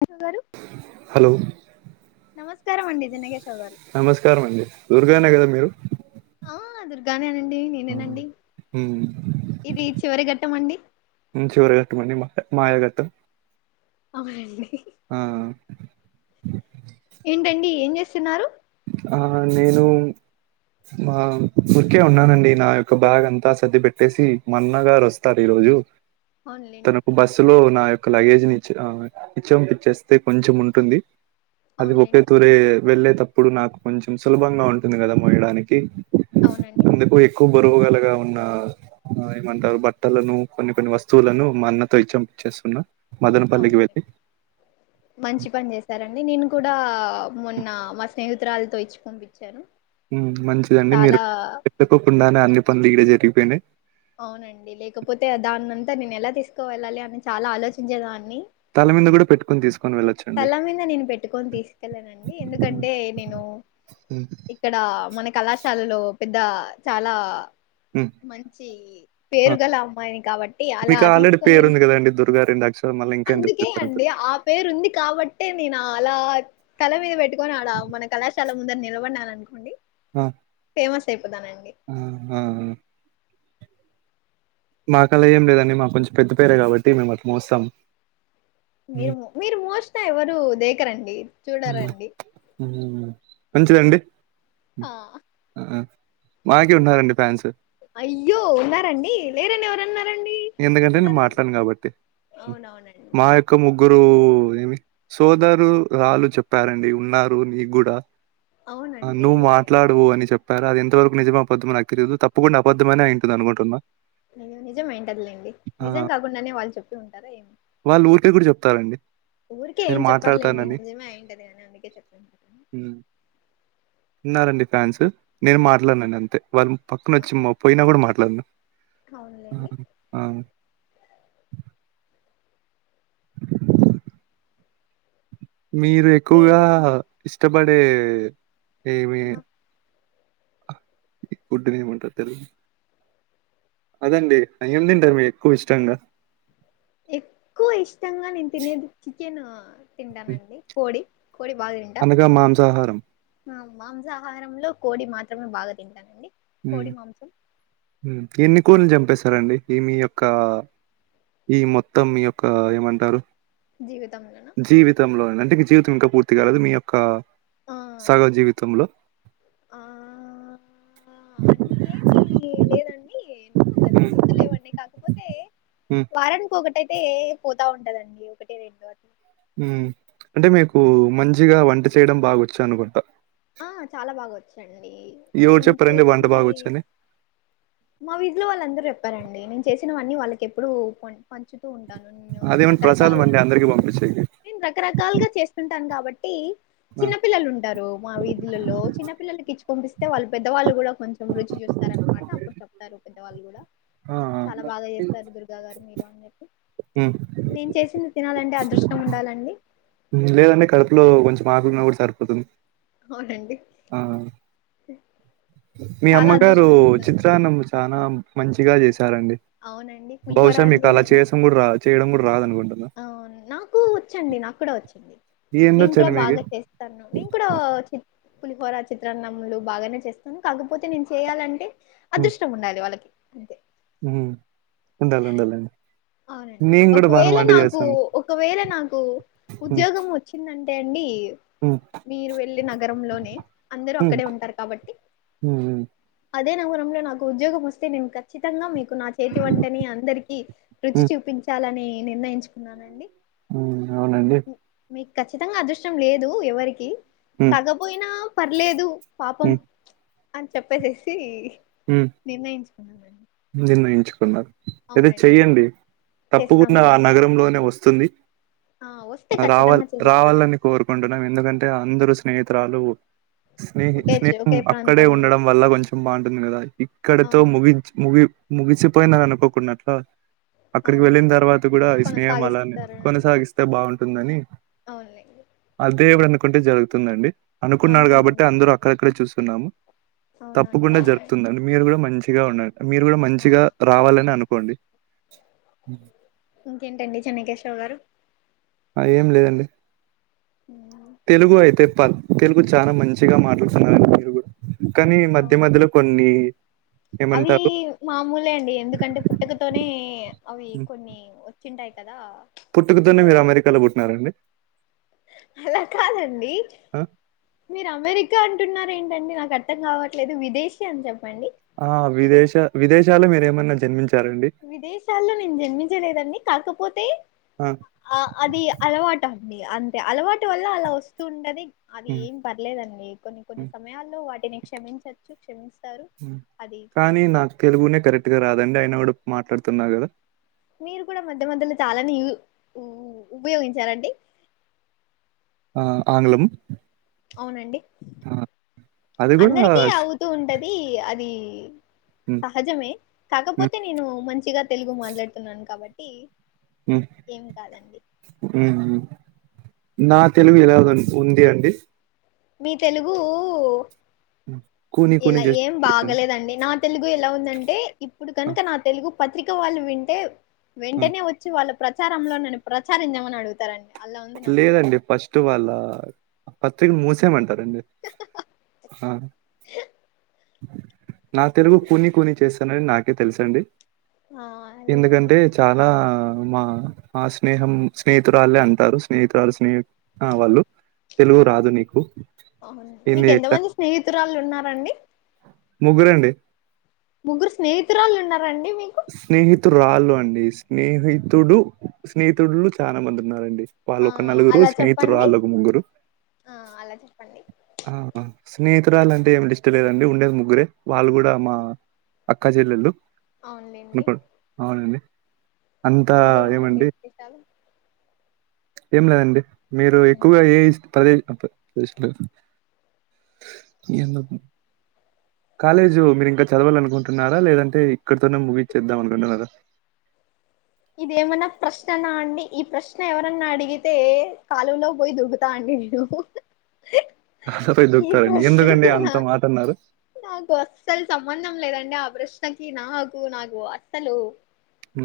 [unintelligible] Hello నమస్కారం అండి [unintelligible] నమస్కారం అండి, దుర్గానె కదా మీరు. ఆ దుర్గానే అండి మ్మ్. నేనేనండి మ్మ్, ఇది చివరి ఘట్టమండి. చివరగట్టమండి [unintelligible] అవునండి. ఆ ఏంటండి ఏం చేస్తున్నారు? ఆ నేను మా ఊరికే ఉన్నానండి నా యొక్క బ్యాగ్ అంతా సర్ది పెట్టేసి మన్న గారు వస్తారు ఈరో ళ్లు అవునులేండి తనకు బస్సులో నాయొక్ ఒక లగేజ్ నిచ్చ రావాలె ఇచ్చంపిచ్చేస్తే కొంచెం ఉంటుంది అది ఒప్పే అవునులేండి తూరే వెళ్ళేతప్పుడు నాకు కొంచెం సులభంగా ఉంటుంది కదా మోయడానికి అవునండి బరువుగలగా ఉన్న ఏమంటారు బట్టలను కొన్ని కొన్ని వస్తువులను మా అన్నతో ఇచ్చం చేస్తున్న అవును లే మంచి పని చేస్తారండి నేను కూడా మొన్న ఆ మా స్నేహితురాలతో ఇచ్చి పంపించాను ఊ మంచిదండి మీరు చాలా పెట్టుకోకుండానే అన్ని పనులు ఈడే జరిగిపోయినాయి అవునండి లేకపోతే దానంతా నేను ఎలా తీసుకో వెళ్ళాలి అని చాలా ఆలోచించేదాన్ని తల మీద కూడా పెటుకొని తీసు తల మీద నేను పెట్టుకొని తీసుకెళ్ళనండి హ్మ్. ఎందుకంటే నేను హ్మ్. ఇక్కడ మన కళాశాలలో పెద్ద చాలా ఉ మంచి పేరు గల అమ్మాయిని కాబట్టి అలా మీకు ఆల్రెడీ తీసుకొని పేరుంది గదండీ! దుర్గా అక్షరాలు మళ్ళీ ఇంకా ఎందుకు అందుకే చెప్పారు? అండి ఆ పేరు ఉంది కా కాబట్టే నేను అలా తల మీద పెట్టుకుని ఆడా మన కళాశాల ముందన నిలబడినాను అనుకోండి అ ఫేమస్ అయిపోతానండి ఆహా మాకలా ఏం లేదండి మాకు కొంచెం పెద్ద పేరే కాబట్టి మేమట్ల మోస్తాం మీరు హ్మ్. మో మీరు మోసినా ఎవరు దేకరండి చూడారండి ఊ మంచిదండి ఆ ఉ ఆ మాకి ఉన్నారండి ఫ్యాన్స్ అయ్యో ఉన్నారండి లేరని ఎవరన్నార్ ఎందుకంటే నేను మాట్లాను కాబట్టి ఉ అవునవునండి మా యొక్క ముగ్గురు లు ఏమి సోదరు రాలు చెప్పారండి ఉన్నారు నీకు కూడా ఆ అవునండి నువ్వు మాట్లాడు అని చెప్ కదా అది ఎంతవరకు నిజమో అబద్ధమో నాకు తెలియదు తప్పకుండా అబద్దమనే అయింటది అనుకుంటున్నా అయినా నిజం అయుంటదిలేండి నిజం కాకుండానే వాళ్ళు చెప్పి ఉంటారా ఏమి మీరు కూడా చెప్తారండి ఊరికే నేను ఏం చెప్పర్లేండి మాట్లాడతానని. నిజమే అయింటదిగాని అందుకే చెప్పింటారు హ్మ్. ఉన్నారండి ఫ్యాన్స్ నేను మాట్లాడిన అంతే వాళ్లు పక్కన వచ్చి పోయినా కూడా మాట్లాడను అవునులేండి ఉ మీరు ఎక్కువగా పేరు ఇష్టపడే ఏమి ఆ, ఈ ఫుడ్డునేమంటరు తెలుగుల అదండి ఏం తింటారు మీర్ ఎక్కువ ఇష్టంగా ఎక్కువ ఇష్టంగా నేను తినేది చికెన్ హ్మ్. తింటానండి కోడి కోడి బాగా తింటా అనగా మాంసాహారం ఆ, మాంసాహారంలో కోడి మాత్రమే బాగా తింటానండి ఉమ్ కోడి మాంసం ఉమ్ ఎన్ని స్కూల్ చంపేశారండి ఈ మీ యొక్క ఈ మొత్తం మీ యొక్క ఏమంటారు జీవితంలోన జీవితంలోనం టి జీవితం ఇంకా పూర్తి కాలదు మీ యొక్క ఆ సగ జీవితంలో ఆ అన్నీ ఏమి లేదండి ఎన్నో కాన్ని హ్మ్. గుర్తు లేవండి కాకపోతే హ్మ్. వారాన్ ఒకటైతే తే పోతా ఉంటదండి ఒకటి రెండో అది ఉమ్ అంటే మీకు మంచిగా వంట చేయడం బాగోచ్చానుకుంటా ఆ చాలా బాగా వచ్చండి ఎవరు నేను చెప్పారండి వంట చేసింది బాగొచ్చని? మా వీధిలో వాళ్ళందరూ చెప్పారండి నేను చేసినవన్నీ వాళ్ళకి ఎప్పుడు కోన్ పంచు ఉంటాను నే అదేమన్నా ప్రసాదం రకరకాలు అండి అందరికి పంపించేకి. నేను రకరకాలుగా చేస్తుంటాను కాబట్ ట్టి ఆ! చిన్న పిల్లలు ఉంటారు మా వీధులలో చిన్న పిల్లలకి ఇచ్చి పంపిస్తే వాళ్ళు పెద్దవాళ్ళు కూడా కొంచెం రుచి చూస్తారనమాట అప్పుడు చెప్తారు పెద్దవాళ్ళు కూడా ఆ! ఆ! చాలా బాగా చేస్తారు దుర్గా గారు మీరు అని చెప్పి హ్మ్. నేను చేసింది తినాలంటే అదృష్టమున్డాలండి లేదండి కడుపులో కొంచం ఆకులున్న కూడా సరిపోతది అవునండి మీ చాలా అమ్మగారు అదృష్టం ఉండాలి చిత్రాన్నం ఛానా మంచిగా చేస్ తరండి అవునండి పులిహోర బహుశా మీకు అండి అలా దాన్ని చేసం కూడా రా చేయడం కూడా రాద అనుకుంటన ఓ వచ్చండి నాకు కూడా వచ్చు నేను కూడా ఏందొచ్చండి మీకి? బాగా చేస్తాను నేను కూడా చి పులిహోరా చే చిత్రాన్నములు బాగానే చేస్తాను కాకపోతే నేను చేయాలంటే అదృష్టం ఉండాలి వాళ్ళకి ఉమ్ ఉండాల ఉండాల అవునండి ఒకవేళ నాకు ఒకవేళ నాకు హ్మ్. ఉద్యోగం వచ్చిందం టె అండి హ్మ్. మీరు వెళ్లి నగరంలోనే అందరు హ్మ్. అక్కడే ఉంటారు కాబట్టి హ్మ్. హ్మ్. అదే నగురంలో నాకు ఉద్యోగం వస్తే నేను ఖచ్చితంగా మీకు నా చేతి వంటని అందరికీ రుచి హ్మ్. చూపించాలని నిర్ణయించుకున్నానండి ఉమ్ అవునండి మీకు ఖచ్చితంగా అదృష్టం లేదు ఎవరికి హ్మ్. తగ్గపోయినా పర్లేదు పాపం హ్మ్. అని చెప్పేసేసి హ్మ్. నిర్ణయించ్ అదే చెయ్యండి తప్పకుండా ఆ చేస్తామండి నగరంలోనే వస్తుంది ఆ వస్తే రావాలి ఖచ్చితంగా చేసిస్తానండి రావాలని కోరుకుంటున్నాం ఎందుకంటే అందరు స్నేహిత్ త్రలు స్నేహి ఒకే చో స్నేహం ఒకే అక్కడే ప్రాంతంలో ఉండడం వల్ల కొంచెం బాగ కదా ఇక్కడతో అవును ముగిచ్ ముగి ముగిసిపోయిన అనుకోకుండాట్లా అక్కడికి వెళ్ళిన అవునులేండి తర్వాత కూడా ఆది స్నేహం అలా కొనసాగిస్తారు కొనసాగిస్తే బాగుంటుందని అవునులేండి అదేవుడఅనుకుంటే జరుగుతుందండి అనుకున్నారు అనుకున్నా కాబట్టి అందరు అక్కడక్కడే చూస్తున్నాము అవునండి అవు అండి మీరు కూడా మంచిగా ఉండ మీరు కూడా ఆ మంచిగా రావాలని అవును అనుకోండి ఇంకేంటండి చెన్నకేశవ గారు ఆ ఏం లేదండి ఉమ్ తెలుగు అయితే ప తెలుగు చాలా మంచిగా మాట్లాడుతున్నారు మురుగు కానీ ఆ మధ్య మధ్యలో కొన్ని అవి ఏమంటారు మామూలే అండి ఎందుకంటే పుట్టకతోనే అవి కొన్ని వచ్చింటాయి కదా పుట్టుకతోనే సో మీరు అమెరికాలో పుట్టినారండి అలా కాదండి ఆ మీరు అమెరికా అంటున్నారే ండి నాకు అర్థం కావట్లేదు విదేశీ అని చెప్ప ఆ విదేశ విదేశాల్లో మీరేమన్నా జన్మించ విదేశాల్లో నేను జన్మించలేదండి కాకపోతే ఆ ఆ అది అలవాటు అండి అంతే అలవాటు వల్ల అలా వస్తూ ఉంటది అది హ్మ్ ఏం పర్లేదండి కొన్ని కొన్ని హ్మ్ సమయాల్లో వాటిని క్షమించచ్చు క్షమి కానీ నాకు తెలుగునే కరెక్ట్ గా రాదండి అయినా కూడా మాట్లాడుతున్నా కదా మీరు కూడా మధ్య మధ్యలో చాలాని ఉ ఉపయోగించారండి ఆ ఆంగ్లము అవునండి అది గూడా అందరికీ అవుతూ ఉంటది అది హ్మ్ సహజమే హ్మ్ కాకపోతే నేను మంచిగా తెలుగు మాట్లాడుతున్నాను కాబట్టి హ్ ఏం కాదండి హ్మ్ నా తెలుగు ఇలాగ ఉంది అండి మీ తెలుగూ కూని కూని ఇలా జస్ట్ ఏం బాగలేదండి న తెలుగు ఎలా ఉందంటే ఇప్పుడు ఆ, కనుక నా తెలుగు పత్రిక వాళ్ళు వింటే ఆ. వెంటనే వచ్చి వాళ్ళ ప్రచారంలో నన్ను ప్రచారించామని అడుగుతారండి అలా ఉంది నాకు లేదండి ఫస్ట్ వాళ్ళ పత్రిక మూసేమంటారండి ఆ నా తెలుగు కూనీ కూనీ చేసానని నాకే తెలుసండి ఆ లేదండి ఎందుకంటే చాలా ఆ మా మా స్నేహం స్నేహితురాళ్లే అంటారు స్నేహితురాలు స్నేహి ఆ వాళ్ళు తెలుగు ఆ రాదు నీకు అవును మీకు ఎన్ని [unintelligible] ఎంతమంది స్నేహితురాళ్ళు ఉన్నారండి ముగ్గురండి ముగ్గురు స్నేహితురాళ్లు ఉన్నారండి మీకు రాళ్ళు అండి స్నేహితుడు స్నేహితుడులు చాలా మంది ఉన్నారండి ఆ వాళ్ళోకా నలుగురు అలా చెప్పండి స్నేహితురాళ్ళోక ముగ్గురు ఆ అలా చెప్పండి ఆ హ స్నేహి తూరళ్లంటే ఏమి లిస్ట్ లేదండి ఉండేది ముగ్గురే వాళ్ళు కూడా మా అక్క చెల్లెళ్ళు అవునులేండి [unintelligible] అవునండి అంతా ఇంకేమండి ఏమండి విశేషాలు ఏం లేదండి మీరు ఎక్కువగా ఏ పదే [unintelligible] కాలేజు మీరు ఇంకా చదవాలనుకుంటున్నారా లేదంటే ఇక్కడతోనే ముగి చేద్దామనుకుంటన్నారా ఇదేమనా ప్రశ్ననా అండి ఈ ప్రశ్న ఎవరన్నా అడిగితే కాలువ లో పోయి దూకుతా అండి నేను [unintelligible] ఈ దూకుతారండి ఎందుకండి ప్రశ్నకి నా అంత మాట అన్నారు నాకు అస్సలు సంబంధం లేదండి ఆ ప్రశ్నకి నాకు నాకు అస్సలు ఉ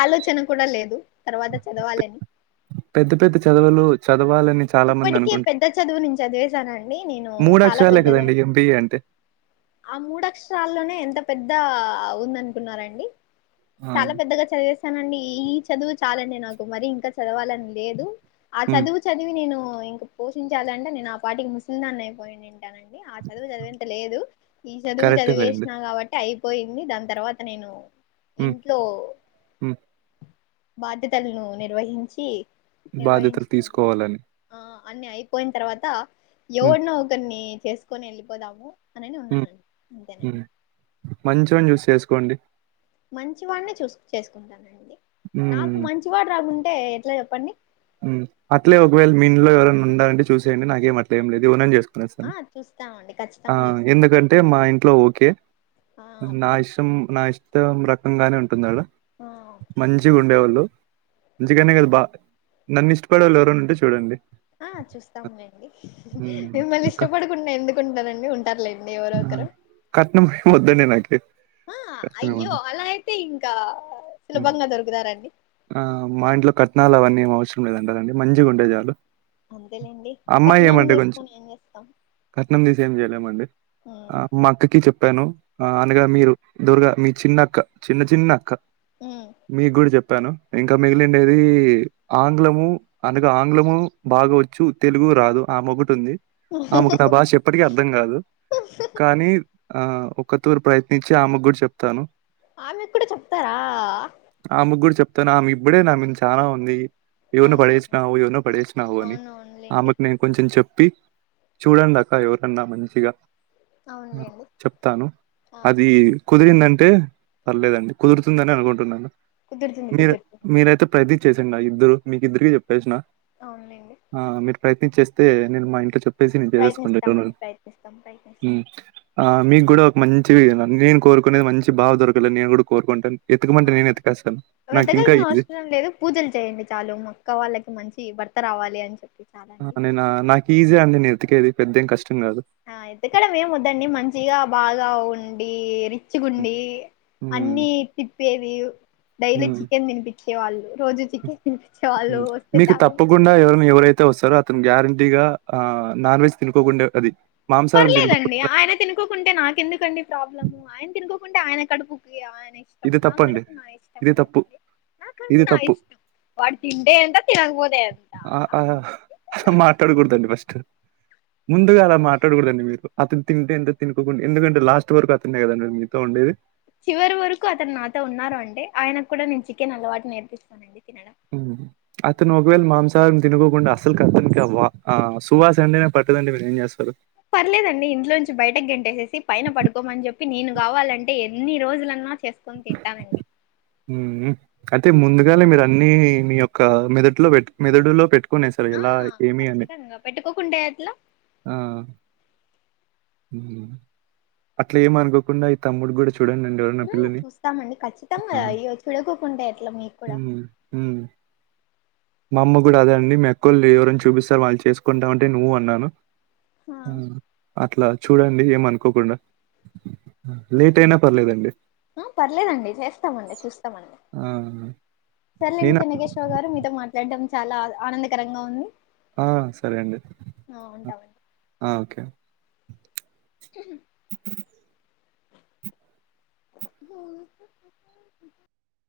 ఆలోచన కూడా లేదు తర్వాత చదవాలని పెద్ద పెద్ద చదువులు చదవాలని చాలా మంది ఇప్పటికే అనుకుంట పెద్ద చదువు నేన్ చదివేశానండి నేను మూడు చాలా అక్షరాలే పెద్దది కదండి ఎంబీఏ అంటే ఆ మూడక్షరాల్లోనే ఎంత పెద్ద వుందనుకున్నారండి ఆ చాలా పెద్దగా చది తానండి ఈ చదువు చాలండి నాకు, మరి ఇంకా చదవాలని లేదు, ఆ ఉమ్ చదువు చదు నేను ఇంకా పోషించాలంటే నేను ఆ పాటికి ముసలి దాన్ని అయిపోయిండిని. టానండి ఆ చదువు చదివేంత లేదు, ఈ చదువు కరెక్టే లేండి చదివేసిన కాబట్టి అయి పోయింది దాని తర్వాత నేను ఉమ్ ఇంట్లో ఉమ్ బాధ్యతలను నిర్వహించి బాధ్యతలు నిర్వహించుకొని తీసుకోవాలని ఆ అన్ని అయిపోయిన తర్వాత, ఉమ్ ఎవడినో ఒకడ్ని చేసుకొని వెళ్ళిపోదాము. అనేనే ఉన్నానండి అంతేనండి. మంచోన్ని చూసి చేసుకోండి. మంచివాడిన్నే చూసు చేసుకుంటానండి, నాకు ఉమ్ మంచివాడు రాకుంటే ఎట్లా చెప్పండి? ఉమ్ అట్లే ఆ ఒకవేళ మీ ఇంట్లో ఎవరన్నా ఉండాలంటే చూసేయండి, నాకేం అట్లేం లేదు, ఎవరినన్న చేసుకో ఆ చూస్తామండి ఆ ఖచ్చితంగా చూస్తాం ఎందుకంటే మా ఇంట్లో ఓకే. ఆ నా ఓకే ఇష్టం నా ఇష్ మొత్తం రకంగానే ఉంటుందాడ, ఆ ఓకే మంచి గుండెవాళ్ళు చిగానే కాదు బా నన్ను ఇష్టపడే వాళ్ళు ఎవరన్న ఉంటే చూడండి. ఆ చూస్తాము లేండి హ్మ్. మిమ్మల్ని క ఇష్టపడుకుండా ఎందుకుంటారండి, ఉంటారులేండి ఎవరో ఆ! కరు కట్నం ఏం వద్దండి నాకి కట్నం ఏం అయ్యో వద్దు. అలా అయితే ఇంకా సులభంగా దొరుకుతారండి ఆ మా ఇంట్లో కట్నాలు అవన్నీ ఏమవస లేదంటదండి మంచిగుంటె చాలు. అంతేలేండి అమ్మాయి కట్నం ఏమంటే కొంచెం తీసుకొని ఏం చేస్తాం? కట్నం తీసి ఏం చేయలేమండి, ఆ ఉమ్, మా అక్కకి చెప్ ప్పాను అనగా మీరు దుర్గా మీ చిన్న అక్క, చిన్న చిన్న అక్క. ఉమ్, మీకు గుడ చెప్పాను, ఇంకా ఉమ్. మిగిలిండేది ఆంగ్లము అనగా ఆంగ్లము బాగా వచ్చు తెలుగు రాదు, ఆమోకటి ఉంది ఆమెకు నా భాష ఎప్పటికీ అర్థం కాదు, కానీ ఆ ఒకతూరు ప్రయత్నించి ఆమకు గూడ చెప్తాను. ఆమె కూడా చెప్తారా? ఆమెకు కూడా చెప్తాను, ఆమె ఇప్పుడే నా మింద చాలా ఉంది. ఎవర్ని అవునులేండి పడేసినావు ఎవర్ని పడేసినావు అని, అవును అవునులేండి ఆమెకు నేను కొంచెం చెప్ పి చూడండక్క ఎవర్నన్నా మంచిగా అవునులేండి చెప్తాను ఆ అది కుదిరిందం టె పర్లేదండి కుదురుతుందని అనుకుంటున్నాను, కుదురుతుంది మీరు కుదురుతుందిలేండి మీరైతే ప్రయత్నం చేసి ఇద్దరు మీకిద్దరికి చెప్పేసిన, అవునులేండి ఆ మీరు ప్రయత్నించేస్తే నేను మా ఇంట్లో చెప్ సి నేను చేసేసుకుంట ఎడ్డోన ప్రయత్నిస్తామండి ప్రయత్నిస్తాం ప్రయత్నిస్తాం ఉమ్ ఆ మీకు కూడా ఒక మం చివి నేను కోరుకునేది మంచి బావ దొరకాలనీ నేను కూడా కోరుకుంటన్ ఆ వెదగాల్సిన ఈజీ. అవసరం లేదు, పూజలు చేయండి చాలు మా క్క వాళ్ళకి మంచి భర్త రావాలి, అని చెప్పి చాలండి నేన నాకీ ఈజీగ అండి నేనెతికేది పెద్దేమ్ కష్ ఆ ఎతకడం మేము వద్దండి, మంచిగా బాగా ఉండి రిచ్చిగుండి. హ్మ్. అన్నీ తిప్పేది. డైలీ హ్మ్. చికెన్ తినిపించే వాళ్ళు, రోజు చికెన్ తినిపించే వాళ్ళు వస్తే చాలు. తే వస్తాడో అతను గ్యారంటీగా ఆ నాన్ వెజ్ తినుకోకుండే అది మాంసాహారం పర్లేదండి తినుకోకుండా ఆయన తినుకోకుంటే నాకెందుకండి ప్రాబ్లము, ఆయన తినుకో కుంటే ఆయన కడుపుకి ఆయన ఇష్టం, ఇది నా తప్పండి. కడుపు నా ఇష్టం ఇది తప్పు. కదండి. నాక ఇది [unintelligible] నా తప్పు. ఇష్టం వాడు తింటే ఎంత తినగబోదే ఎంతా మాటాడగూడదండి ఫస్టు ముందుగా అలా మాట్లాడగూడదండి మీరు అతన్ తింటే ఎంత తినకోకుండి ఎందుకంటె లాస్ట్ వరకు అతనే గదండి మీతో ఉండేది చివరి వరకూ అతన్నాతో ఉన్నారు అంటే ఆయనక్కుడా నేన్ చికెనలవాటు నేర్పిస్తానండి తిన [unintelligible] అతను ఒకవేళ మాంసాహారం తినుకోకుండా అసల్ కతనికి ఆ వా ఆ సువాసంటేనే పట్టదంటె మీరేం జేస్తరు పర్లేదండి ఇంట్లోంచి బయటగెంటేసేసి పైన పడుకొమ్మన్ జెప్ ప్పి నేను గావాలంటే యెన్ని రోజులన్నా చేసుకొన్ తింటానండి అతే ముందుగానే మీరన్నీ మీ యొక్కా మెదట్లో బెట్ మెదడులో పెట్టు కునే సారు ఆ యెలా ఏమి అని ఖచ్చితంగా పెట్టుకోకుంటే ఎట్లా ఆ ఊ అట్లేమనుకోకుండా ఈ తమ్ముడుగ్గూడ ఊ చూస్తామండి ఖచ్చితంగా ఆ, అయ్యో చుడకోకుంటే ఎట్ల మీక్కుడా అ మ్మ్, మ్మ్. మా అమ్మ గూడా అదే అండి మీ అక్కోల్లేవరిన్ చూపిస్తె వాళ్ళిని చేసుకుంటామంటే నువ్వూ అన్నాను హా ఆ, అట్లా చూడండి యేమనుకోకుండా లేటయినా పర్లేదండి ఆ పర్లేదండి చేస్తమండి చూస్తమండి ఆ! సర్లేండి నేనా చెన్నకేశవ గారు మీతో మాట్లాడ్డం చాలా ఆనందకరంగా ఉంది ఆ సరే అండి ఆ ఉంటామండి ఆ ఓకే హ